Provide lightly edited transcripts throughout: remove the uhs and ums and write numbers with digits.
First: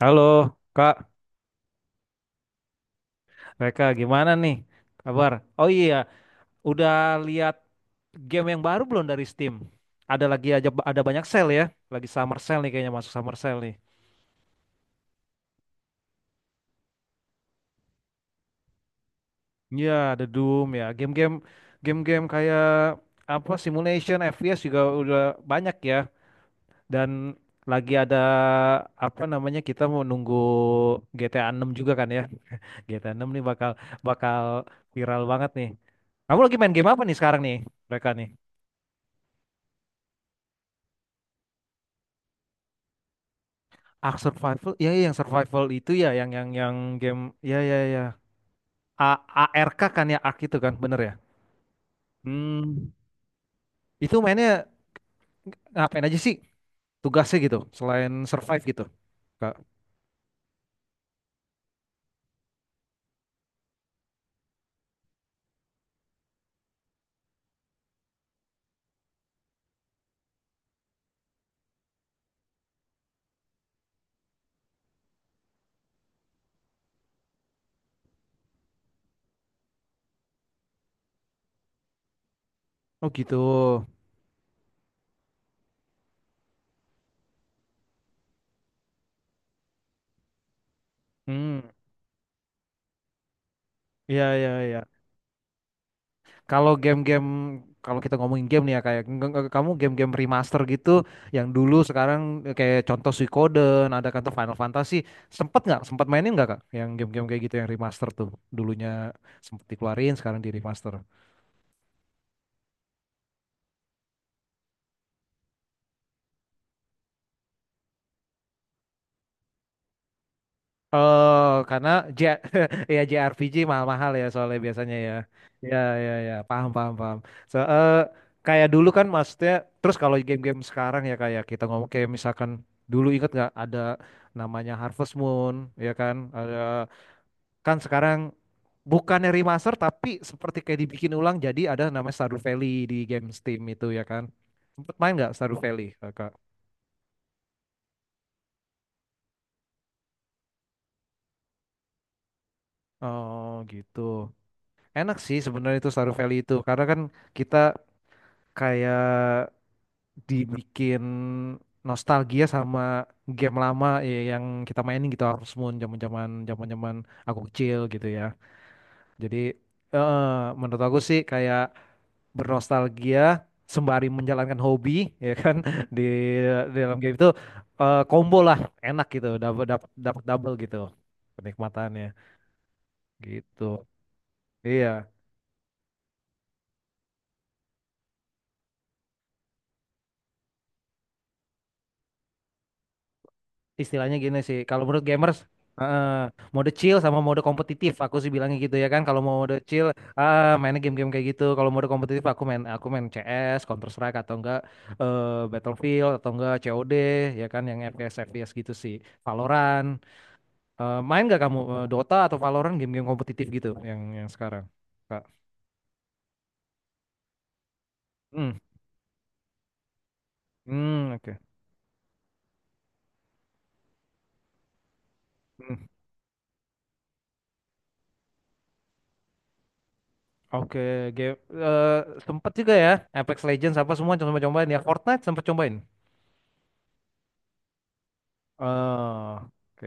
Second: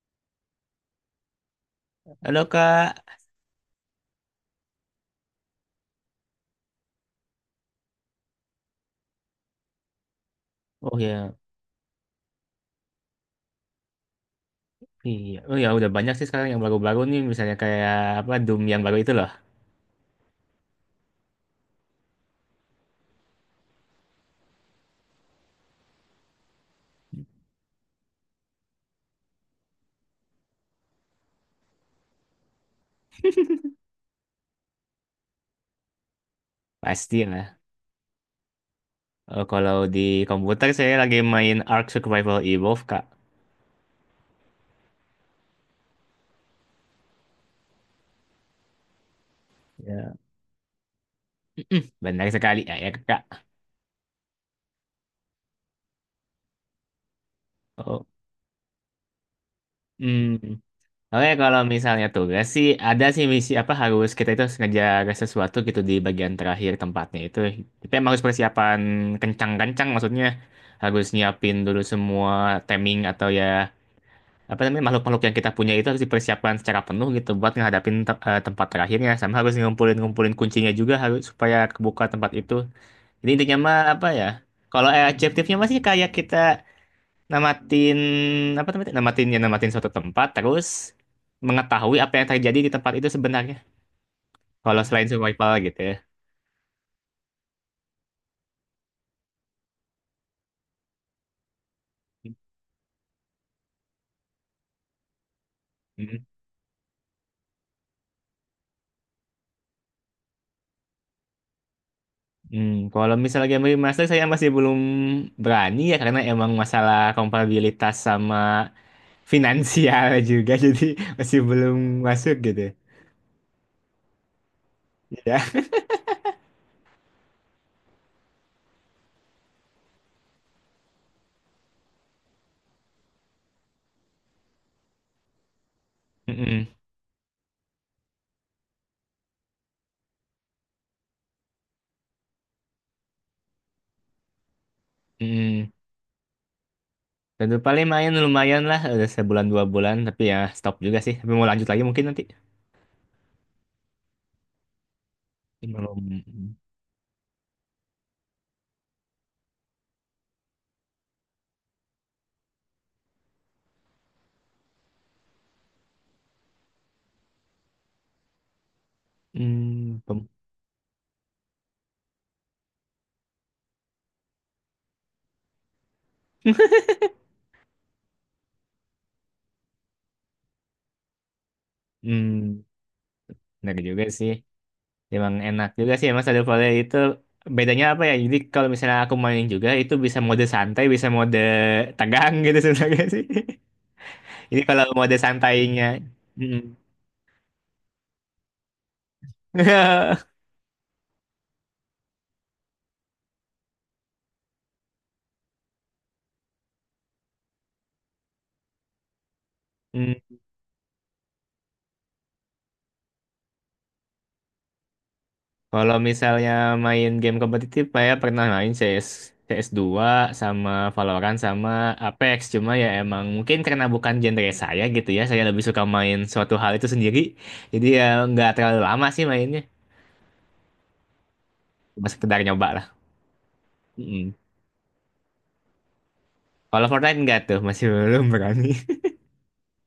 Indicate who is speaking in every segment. Speaker 1: Halo, Kak
Speaker 2: Halo Kak.
Speaker 1: Reka, gimana nih kabar? Oh iya, udah lihat game yang baru belum dari Steam? Ada lagi aja
Speaker 2: Oh
Speaker 1: ada banyak
Speaker 2: ya,
Speaker 1: sale ya, lagi summer sale nih kayaknya masuk summer sale nih.
Speaker 2: iya. Oh ya, udah banyak sih sekarang yang baru-baru nih, misalnya kayak Doom yang baru itu loh.
Speaker 1: Iya, ada Doom ya, game-game kayak apa simulation FPS juga udah banyak ya dan lagi ada apa namanya kita mau nunggu GTA 6 juga kan ya. GTA 6 nih bakal bakal viral banget nih. Kamu lagi main game apa nih
Speaker 2: Pasti
Speaker 1: sekarang nih,
Speaker 2: lah.
Speaker 1: mereka nih?
Speaker 2: Oh, kalau di komputer saya lagi main Ark Survival Evolved Kak.
Speaker 1: Ark Survival ya ya, yang survival itu ya yang game ya ya ya A ARK kan
Speaker 2: Ya,
Speaker 1: ya Ark itu kan bener ya.
Speaker 2: benar sekali ya, ya
Speaker 1: hmm
Speaker 2: Kak.
Speaker 1: itu mainnya ngapain aja sih tugasnya gitu
Speaker 2: Oh,
Speaker 1: selain survive gitu, Kak.
Speaker 2: hmm. Oke, kalau misalnya tugas sih ada sih misi apa harus kita itu harus ngejar sesuatu gitu di bagian terakhir tempatnya itu. Tapi emang harus persiapan kencang-kencang, maksudnya harus nyiapin dulu semua timing atau ya apa namanya makhluk-makhluk yang kita punya itu harus dipersiapkan secara penuh gitu buat ngadapin tempat terakhirnya, sama harus ngumpulin-ngumpulin kuncinya juga harus supaya kebuka tempat itu.
Speaker 1: Oh
Speaker 2: Jadi
Speaker 1: gitu.
Speaker 2: intinya mah apa ya? Kalau objektifnya masih kayak kita namatin apa namanya? Namatin, ya namatin suatu tempat terus
Speaker 1: Hmm,
Speaker 2: mengetahui apa yang terjadi di tempat itu sebenarnya.
Speaker 1: ya ya
Speaker 2: Kalau
Speaker 1: ya.
Speaker 2: selain survival gitu ya.
Speaker 1: Kalau game-game Kalau kita ngomongin game nih ya kayak kamu game-game remaster gitu yang dulu sekarang, kayak contoh Suikoden ada kata Final Fantasy, sempet nggak sempat
Speaker 2: Hmm.
Speaker 1: mainin nggak kak yang game-game kayak gitu yang remaster tuh dulunya sempet dikeluarin sekarang di remaster.
Speaker 2: Hmm, kalau misalnya game remaster saya masih belum berani ya, karena emang masalah kompatibilitas sama finansial juga, jadi masih
Speaker 1: Oh,
Speaker 2: belum
Speaker 1: karena J
Speaker 2: masuk gitu
Speaker 1: ya JRPG mahal-mahal ya soalnya biasanya ya.
Speaker 2: ya.
Speaker 1: Ya ya ya, paham paham paham. So, kayak dulu kan maksudnya terus kalau game-game sekarang ya kayak kita ngomong kayak misalkan dulu ingat nggak ada namanya Harvest Moon ya kan? Ada
Speaker 2: Mm-mm,
Speaker 1: kan sekarang bukannya remaster tapi seperti kayak dibikin ulang jadi ada namanya Stardew Valley di game Steam itu ya kan? Sempet main nggak Stardew
Speaker 2: mm-mm.
Speaker 1: Valley, Kakak?
Speaker 2: Dan tuh paling main lumayan lah udah sebulan dua bulan tapi ya stop juga sih, tapi mau lanjut lagi mungkin nanti
Speaker 1: Oh gitu. Enak sih sebenarnya itu
Speaker 2: belum.
Speaker 1: Stardew Valley itu karena kan kita kayak dibikin nostalgia sama game lama ya, yang kita mainin gitu harus Moon zaman-zaman aku kecil gitu ya. Jadi,
Speaker 2: Hmm,
Speaker 1: eh,
Speaker 2: pem,
Speaker 1: menurut aku sih kayak bernostalgia sembari menjalankan hobi ya kan, di, di dalam game itu, combo lah, enak gitu dapat dapat double gitu kenikmatannya
Speaker 2: hmm,
Speaker 1: gitu.
Speaker 2: benar juga sih,
Speaker 1: Iya.
Speaker 2: emang enak juga sih emang Stardew Valley itu. Bedanya apa ya, jadi kalau misalnya aku main juga itu bisa mode santai bisa mode tegang gitu sebenarnya sih.
Speaker 1: Istilahnya gini sih,
Speaker 2: Ini
Speaker 1: kalau
Speaker 2: kalau
Speaker 1: menurut
Speaker 2: mode
Speaker 1: gamers,
Speaker 2: santainya
Speaker 1: eh, mode chill sama mode kompetitif, aku sih bilangnya gitu ya kan. Kalau mau mode chill, ah, mainnya game-game kayak gitu. Kalau mode kompetitif, aku main CS, Counter Strike atau enggak, eh, Battlefield atau enggak COD ya kan, yang FPS FPS gitu sih. Valorant,
Speaker 2: mm.
Speaker 1: main nggak kamu, Dota atau Valorant, game-game kompetitif gitu yang sekarang? Kak.
Speaker 2: Kalau misalnya main game kompetitif, saya pernah
Speaker 1: Hmm,
Speaker 2: main CS, CS2 sama
Speaker 1: hmm, oke.
Speaker 2: Valorant sama Apex. Cuma ya emang mungkin karena bukan genre saya gitu ya, saya lebih suka
Speaker 1: Hmm,
Speaker 2: main suatu hal itu sendiri. Jadi ya nggak terlalu lama sih mainnya,
Speaker 1: oke, game eh,
Speaker 2: cuma sekedar
Speaker 1: sempet
Speaker 2: nyoba
Speaker 1: juga
Speaker 2: lah.
Speaker 1: ya Apex Legends apa semua
Speaker 2: Mm-mm.
Speaker 1: coba cobain ya Fortnite sempat cobain.
Speaker 2: Kalau Fortnite nggak tuh, masih belum berani.
Speaker 1: Oh, oke.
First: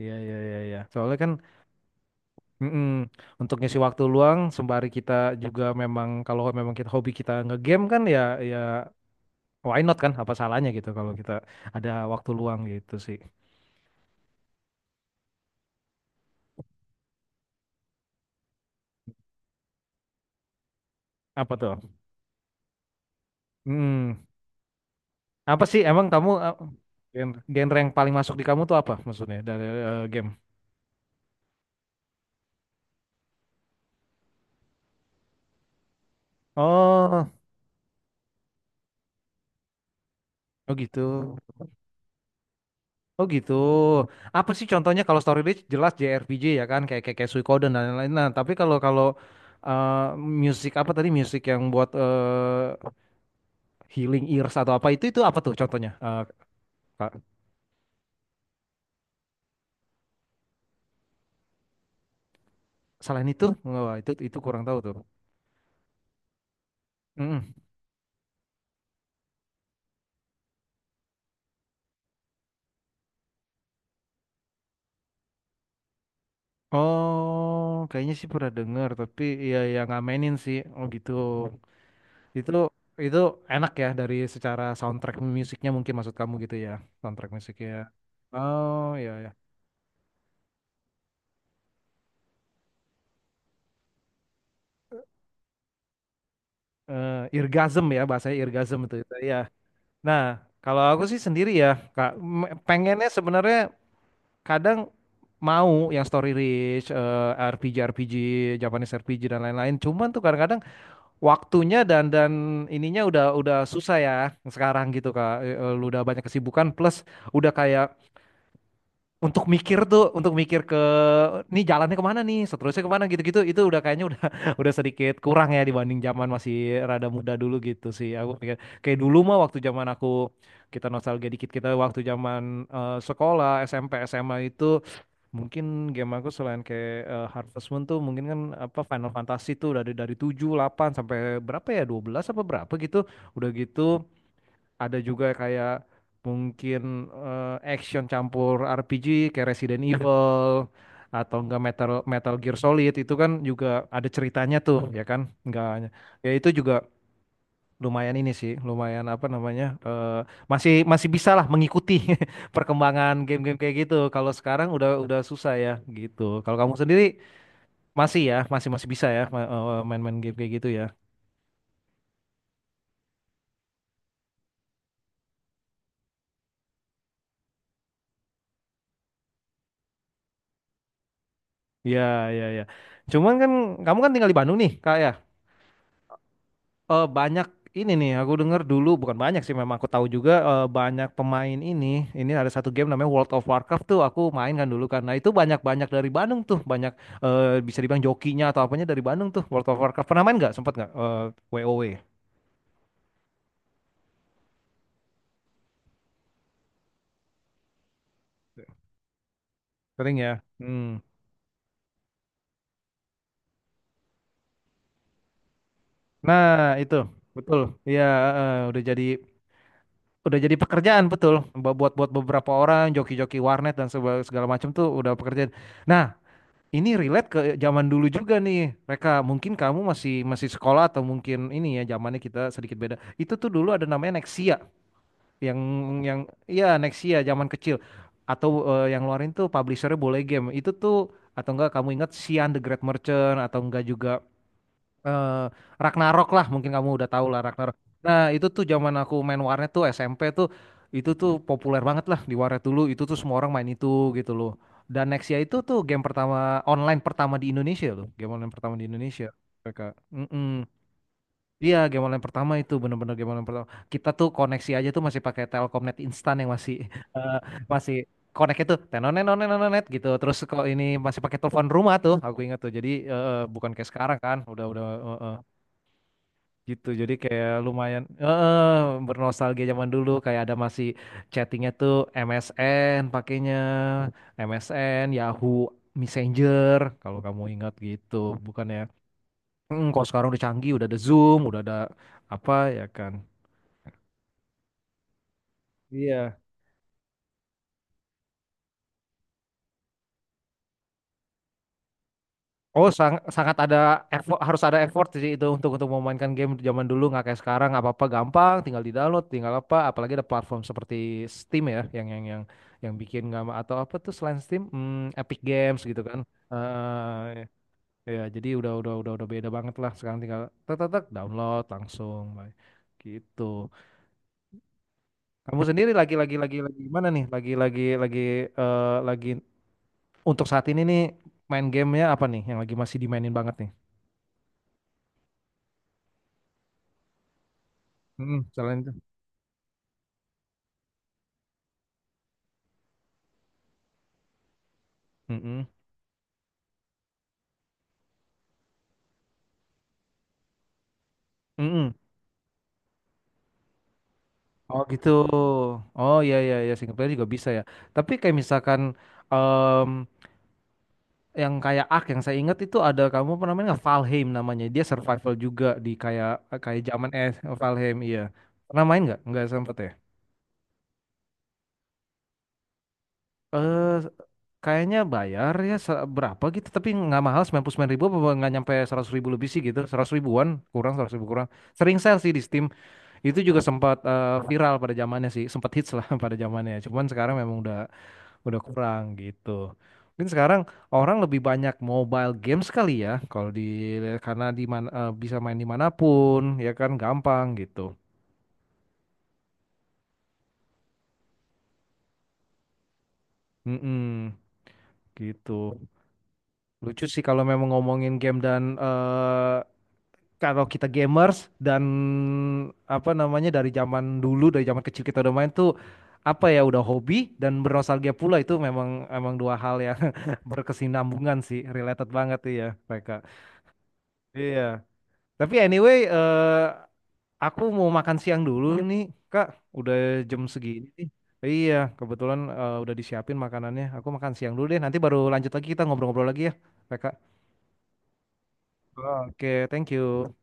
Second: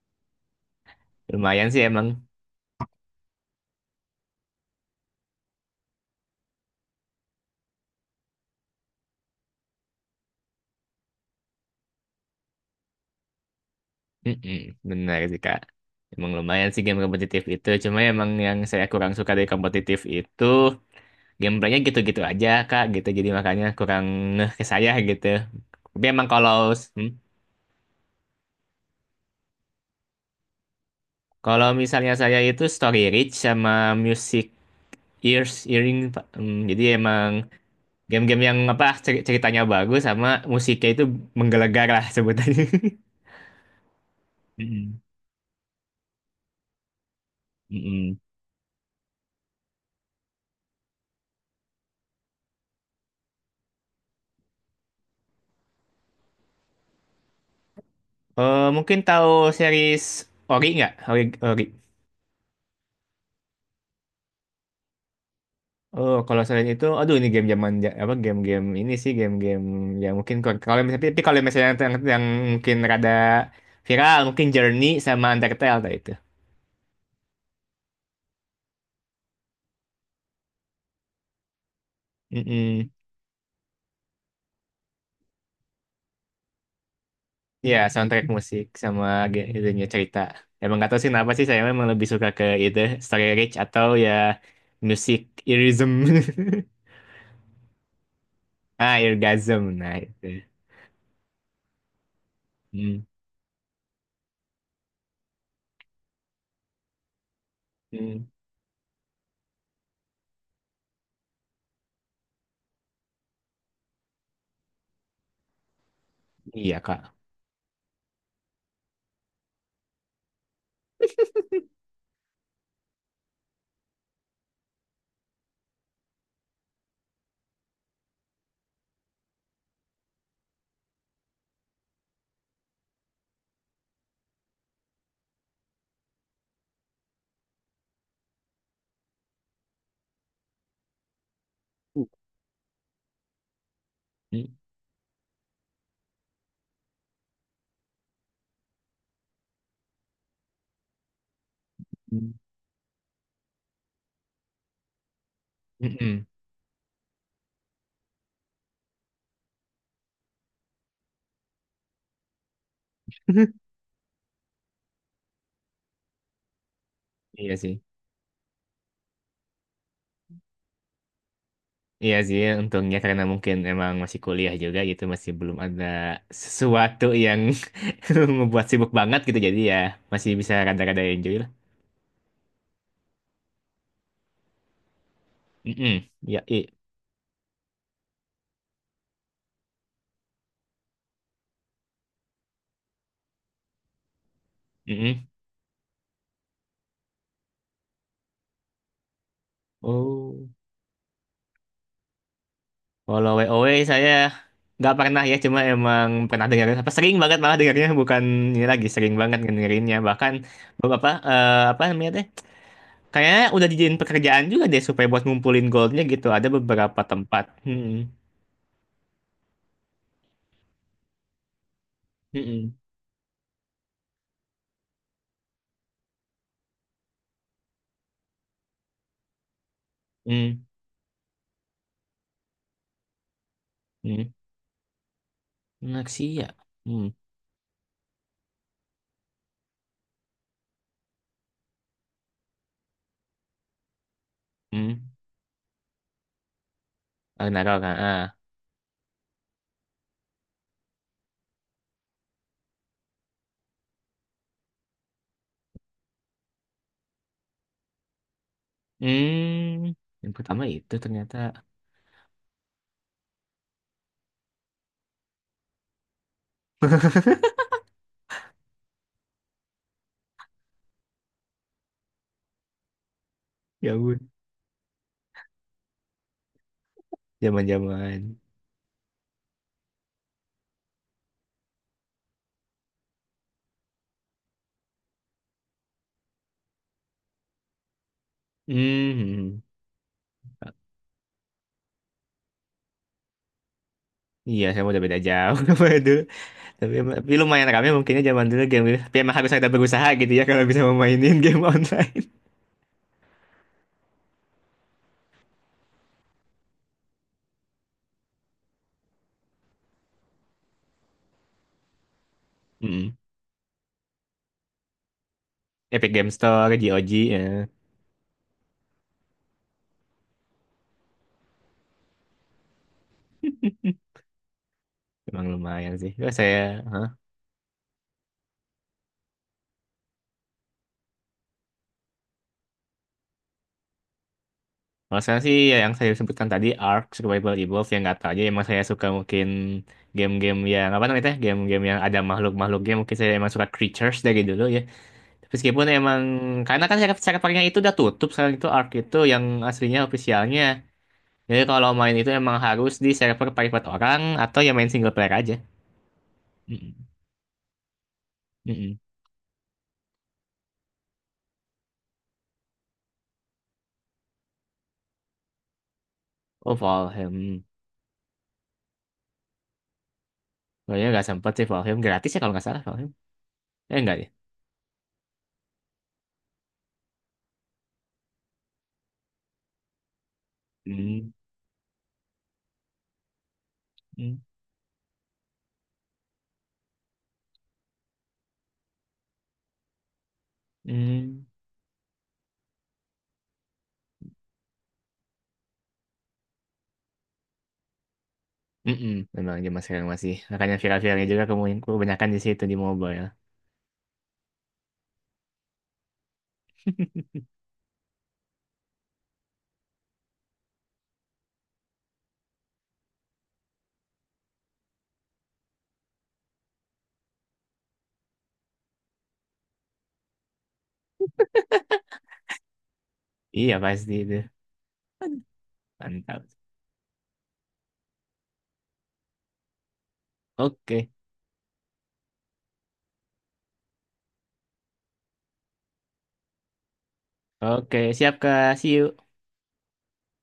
Speaker 1: Iya, iya, iya, iya. Soalnya kan,
Speaker 2: Lumayan sih emang.
Speaker 1: mm-mm, untuk ngisi waktu luang sembari kita juga memang kalau memang kita hobi kita ngegame kan ya, ya why not kan? Apa salahnya gitu kalau kita ada waktu luang gitu sih.
Speaker 2: Mm-mm. Benar sih Kak. Emang lumayan sih game kompetitif itu. Cuma emang yang saya kurang suka dari kompetitif itu
Speaker 1: Apa tuh?
Speaker 2: gameplaynya gitu-gitu aja kak gitu, jadi makanya kurang
Speaker 1: Mm,
Speaker 2: ngeh ke saya gitu.
Speaker 1: Apa sih
Speaker 2: Tapi
Speaker 1: emang kamu,
Speaker 2: emang kalau hmm,
Speaker 1: genre yang paling masuk di kamu tuh apa maksudnya dari, game?
Speaker 2: kalau misalnya saya itu story rich sama music ears earring Pak. Hmm, jadi emang
Speaker 1: Oh,
Speaker 2: game-game yang apa ceritanya bagus sama
Speaker 1: oh
Speaker 2: musiknya
Speaker 1: gitu.
Speaker 2: itu menggelegar lah sebutannya.
Speaker 1: Oh gitu. Apa sih
Speaker 2: Mm-mm.
Speaker 1: contohnya kalau story rich jelas JRPG ya kan kayak, kayak Suikoden dan lain-lain.
Speaker 2: Mm-mm.
Speaker 1: Nah, tapi kalau kalau eh musik apa tadi, musik yang buat healing ears atau apa itu apa tuh contohnya? Kak,
Speaker 2: Mungkin tahu series Ori nggak? Ori, Ori.
Speaker 1: selain itu, wah, itu kurang tahu tuh.
Speaker 2: Oh, kalau selain itu, aduh, ini game
Speaker 1: Mm-mm.
Speaker 2: zaman ja- apa game-game ini sih, game-game yang mungkin kalau kalau misalnya, tapi kalau misalnya yang mungkin rada viral, mungkin Journey sama Undertale tadi itu.
Speaker 1: Oh, kayaknya sih pernah dengar tapi ya nggak mainin sih. Oh gitu. Itu
Speaker 2: Mm.
Speaker 1: itu enak ya dari secara soundtrack musiknya mungkin maksud kamu gitu ya, soundtrack musiknya.
Speaker 2: Ya, soundtrack musik
Speaker 1: Oh,
Speaker 2: sama
Speaker 1: ya
Speaker 2: itunya cerita. Emang nggak tahu sih kenapa sih saya memang lebih suka ke itu, story rich atau ya musik irism.
Speaker 1: irgasm ya, bahasanya irgasm itu,
Speaker 2: Ah,
Speaker 1: itu ya.
Speaker 2: orgasm. Nah,
Speaker 1: Nah,
Speaker 2: itu.
Speaker 1: kalau aku sih sendiri ya, Kak,
Speaker 2: Hmm.
Speaker 1: pengennya sebenarnya kadang mau yang story rich, RPG RPG,
Speaker 2: Mm.
Speaker 1: Japanese RPG dan lain-lain. Cuman tuh kadang-kadang waktunya dan ininya udah susah ya sekarang gitu, Kak. Lu udah banyak kesibukan
Speaker 2: Iya,
Speaker 1: plus
Speaker 2: Kak.
Speaker 1: udah kayak untuk mikir tuh, untuk mikir ke nih jalannya kemana nih seterusnya kemana gitu-gitu itu udah kayaknya udah udah sedikit kurang ya dibanding zaman masih rada muda dulu gitu sih, aku pikir kayak dulu mah waktu zaman aku kita nostalgia dikit kita waktu zaman, sekolah SMP SMA itu mungkin game aku selain kayak, Harvest Moon tuh mungkin kan apa Final Fantasy tuh dari 7, 8 sampai berapa ya, 12 apa berapa gitu udah gitu
Speaker 2: Mm.
Speaker 1: ada juga kayak mungkin, action campur RPG kayak Resident Evil atau enggak Metal
Speaker 2: Mm.
Speaker 1: Metal Gear Solid itu kan juga ada ceritanya tuh ya kan enggak
Speaker 2: Mm-mm.
Speaker 1: ya itu juga lumayan ini sih lumayan apa namanya, masih masih bisa lah mengikuti perkembangan game-game kayak gitu kalau sekarang udah susah ya gitu kalau kamu sendiri
Speaker 2: Iya sih.
Speaker 1: masih ya masih masih bisa ya, main-main game kayak gitu ya
Speaker 2: Iya sih, untungnya karena mungkin emang masih kuliah juga gitu, masih belum ada sesuatu yang membuat sibuk banget gitu. Jadi ya masih bisa rada-rada enjoy lah.
Speaker 1: ya ya ya cuman kan kamu kan tinggal di Bandung nih kak ya,
Speaker 2: Mm-mm. Ya, i.
Speaker 1: banyak ini nih aku denger dulu bukan banyak sih memang aku tahu juga, banyak pemain ini ada satu game namanya World of Warcraft tuh aku main kan dulu karena
Speaker 2: Mm-mm.
Speaker 1: itu banyak-banyak dari Bandung tuh banyak, bisa dibilang jokinya atau apanya dari Bandung tuh World of Warcraft pernah main
Speaker 2: Oh,
Speaker 1: nggak sempat nggak, WoW
Speaker 2: kalau WoW saya nggak pernah ya, cuma emang pernah dengar, apa sering banget malah dengarnya, bukan ini lagi sering banget dengerinnya.
Speaker 1: sering ya.
Speaker 2: Bahkan
Speaker 1: Hmm.
Speaker 2: beberapa apa namanya teh? Kayaknya udah dijadiin pekerjaan juga deh supaya buat ngumpulin goldnya gitu.
Speaker 1: Nah
Speaker 2: Ada
Speaker 1: itu
Speaker 2: beberapa tempat.
Speaker 1: betul ya,
Speaker 2: Mm-mm.
Speaker 1: eh, udah jadi udah jadi pekerjaan betul buat buat buat beberapa
Speaker 2: Mm-mm.
Speaker 1: orang joki-joki warnet dan segala macam tuh udah pekerjaan. Nah ini relate ke zaman dulu juga nih, Reka. Mungkin kamu masih masih
Speaker 2: Mm-mm.
Speaker 1: sekolah atau mungkin ini ya zamannya kita sedikit beda. Itu tuh dulu ada namanya
Speaker 2: Mm.
Speaker 1: Nexia, yang yang
Speaker 2: Naksir ya.
Speaker 1: iya
Speaker 2: Hmm.
Speaker 1: Nexia zaman kecil atau, yang luarin tuh publishernya Boleh Game. Itu tuh atau enggak kamu ingat Xian the Great Merchant atau enggak juga,
Speaker 2: Hmm.
Speaker 1: eh, Ragnarok lah mungkin kamu udah tahu lah
Speaker 2: Oh,
Speaker 1: Ragnarok.
Speaker 2: Narok, ah.
Speaker 1: Nah
Speaker 2: Ah.
Speaker 1: itu tuh zaman aku main warnet tuh SMP tuh itu tuh populer banget lah di warnet dulu itu tuh semua orang main itu gitu loh. Dan Nexia itu tuh game pertama online pertama di Indonesia loh, game online pertama di Indonesia mereka.
Speaker 2: Hmm. Yang pertama
Speaker 1: Mm-mm.
Speaker 2: itu ternyata.
Speaker 1: Iya game online pertama itu bener-bener game online pertama. Kita tuh koneksi aja tuh masih pakai Telkomnet instan yang masih eh, masih connect itu tenonet tenonet gitu terus kok ini masih pakai telepon rumah tuh aku ingat tuh jadi, bukan kayak
Speaker 2: Ya
Speaker 1: sekarang
Speaker 2: ampun.
Speaker 1: kan udah eh, eh gitu jadi kayak lumayan
Speaker 2: Zaman-zaman.
Speaker 1: bernostalgia zaman dulu kayak ada masih chattingnya tuh MSN pakainya MSN Yahoo Messenger kalau kamu ingat gitu bukan ya.
Speaker 2: Hmm.
Speaker 1: Kalau sekarang udah canggih udah ada Zoom udah ada apa ya kan.
Speaker 2: Iya, saya udah beda jauh sama itu.
Speaker 1: Iya.
Speaker 2: Tapi lumayan kami mungkinnya zaman dulu game gitu. Tapi emang harus ada berusaha gitu ya kalau bisa memainin game online.
Speaker 1: Oh, sangat ada effort, harus ada effort sih itu untuk memainkan game zaman dulu nggak kayak sekarang apa-apa gampang, tinggal di-download, tinggal apa, apalagi ada platform seperti Steam ya yang
Speaker 2: Hmm.
Speaker 1: bikin nggak atau apa tuh selain Steam, Epic Games gitu
Speaker 2: Epic
Speaker 1: kan.
Speaker 2: Game Store, GOG, ya.
Speaker 1: Ya jadi udah beda banget lah sekarang tinggal tek tek tek, download langsung Bay. Gitu.
Speaker 2: Emang
Speaker 1: Kamu sendiri
Speaker 2: lumayan sih.
Speaker 1: lagi lagi
Speaker 2: Terus
Speaker 1: lagi
Speaker 2: saya
Speaker 1: lagi gimana nih? Lagi untuk saat ini nih main gamenya apa nih yang lagi masih dimainin banget nih?
Speaker 2: kalau saya sih ya yang saya sebutkan tadi Ark, Survival Evolved, yang nggak tahu aja
Speaker 1: Hmm,
Speaker 2: emang
Speaker 1: selain
Speaker 2: saya
Speaker 1: itu.
Speaker 2: suka, mungkin game-game yang apa namanya teh? Game-game yang ada makhluk-makhluknya, mungkin saya emang suka creatures dari dulu ya. Tapi
Speaker 1: Mm-mm.
Speaker 2: meskipun emang karena kan saya pakainya itu udah tutup sekarang, itu Ark itu yang aslinya ofisialnya. Jadi kalau
Speaker 1: Mm-mm.
Speaker 2: main itu emang harus di server private orang atau ya
Speaker 1: Oh
Speaker 2: main
Speaker 1: gitu.
Speaker 2: single player aja.
Speaker 1: Oh ya ya ya single
Speaker 2: Mm-mm.
Speaker 1: player juga bisa ya. Tapi kayak misalkan,
Speaker 2: Mm-mm.
Speaker 1: em, yang kayak Ark yang saya ingat itu ada kamu apa namanya nggak? Valheim namanya. Dia survival juga di kayak
Speaker 2: Oh
Speaker 1: kayak zaman es.
Speaker 2: Valheim,
Speaker 1: Valheim iya. Pernah main nggak? Nggak sempet ya.
Speaker 2: kayaknya nggak sempet sih. Valheim gratis ya kalau nggak salah Valheim.
Speaker 1: Eh
Speaker 2: Eh nggak ya?
Speaker 1: kayaknya bayar ya berapa gitu tapi nggak mahal 99.000 apa nggak nyampe 100.000 lebih sih gitu 100.000-an kurang 100.000
Speaker 2: Hmm.
Speaker 1: kurang sering sale sih di Steam itu juga sempat,
Speaker 2: Hmm.
Speaker 1: viral pada zamannya sih sempat hits lah pada zamannya cuman sekarang memang udah kurang gitu. Mungkin sekarang orang lebih
Speaker 2: Hmm.
Speaker 1: banyak mobile games kali ya, kalau di karena di mana, bisa main dimanapun, ya kan gampang gitu.
Speaker 2: Mm-mm, memang zaman sekarang masih. Makanya viral-viralnya juga kemungkinan kebanyakan di situ di mobile.
Speaker 1: Mm-mm, gitu. Lucu sih kalau memang ngomongin game dan, kalau kita gamers dan apa namanya dari zaman dulu, dari zaman kecil kita udah main tuh apa ya udah hobi dan bernostalgia pula itu memang emang dua hal yang berkesinambungan sih, related banget iya, mereka.
Speaker 2: Iya pasti itu.
Speaker 1: Iya. Tapi anyway,
Speaker 2: Mantap.
Speaker 1: aku mau makan siang dulu nih, Kak. Udah jam segini nih.
Speaker 2: Oke.
Speaker 1: Iya, kebetulan, udah disiapin makanannya. Aku makan siang dulu deh. Nanti baru lanjut lagi kita ngobrol-ngobrol lagi ya, Kak.
Speaker 2: Oke, siap Kak. See you.
Speaker 1: Oke, thank you.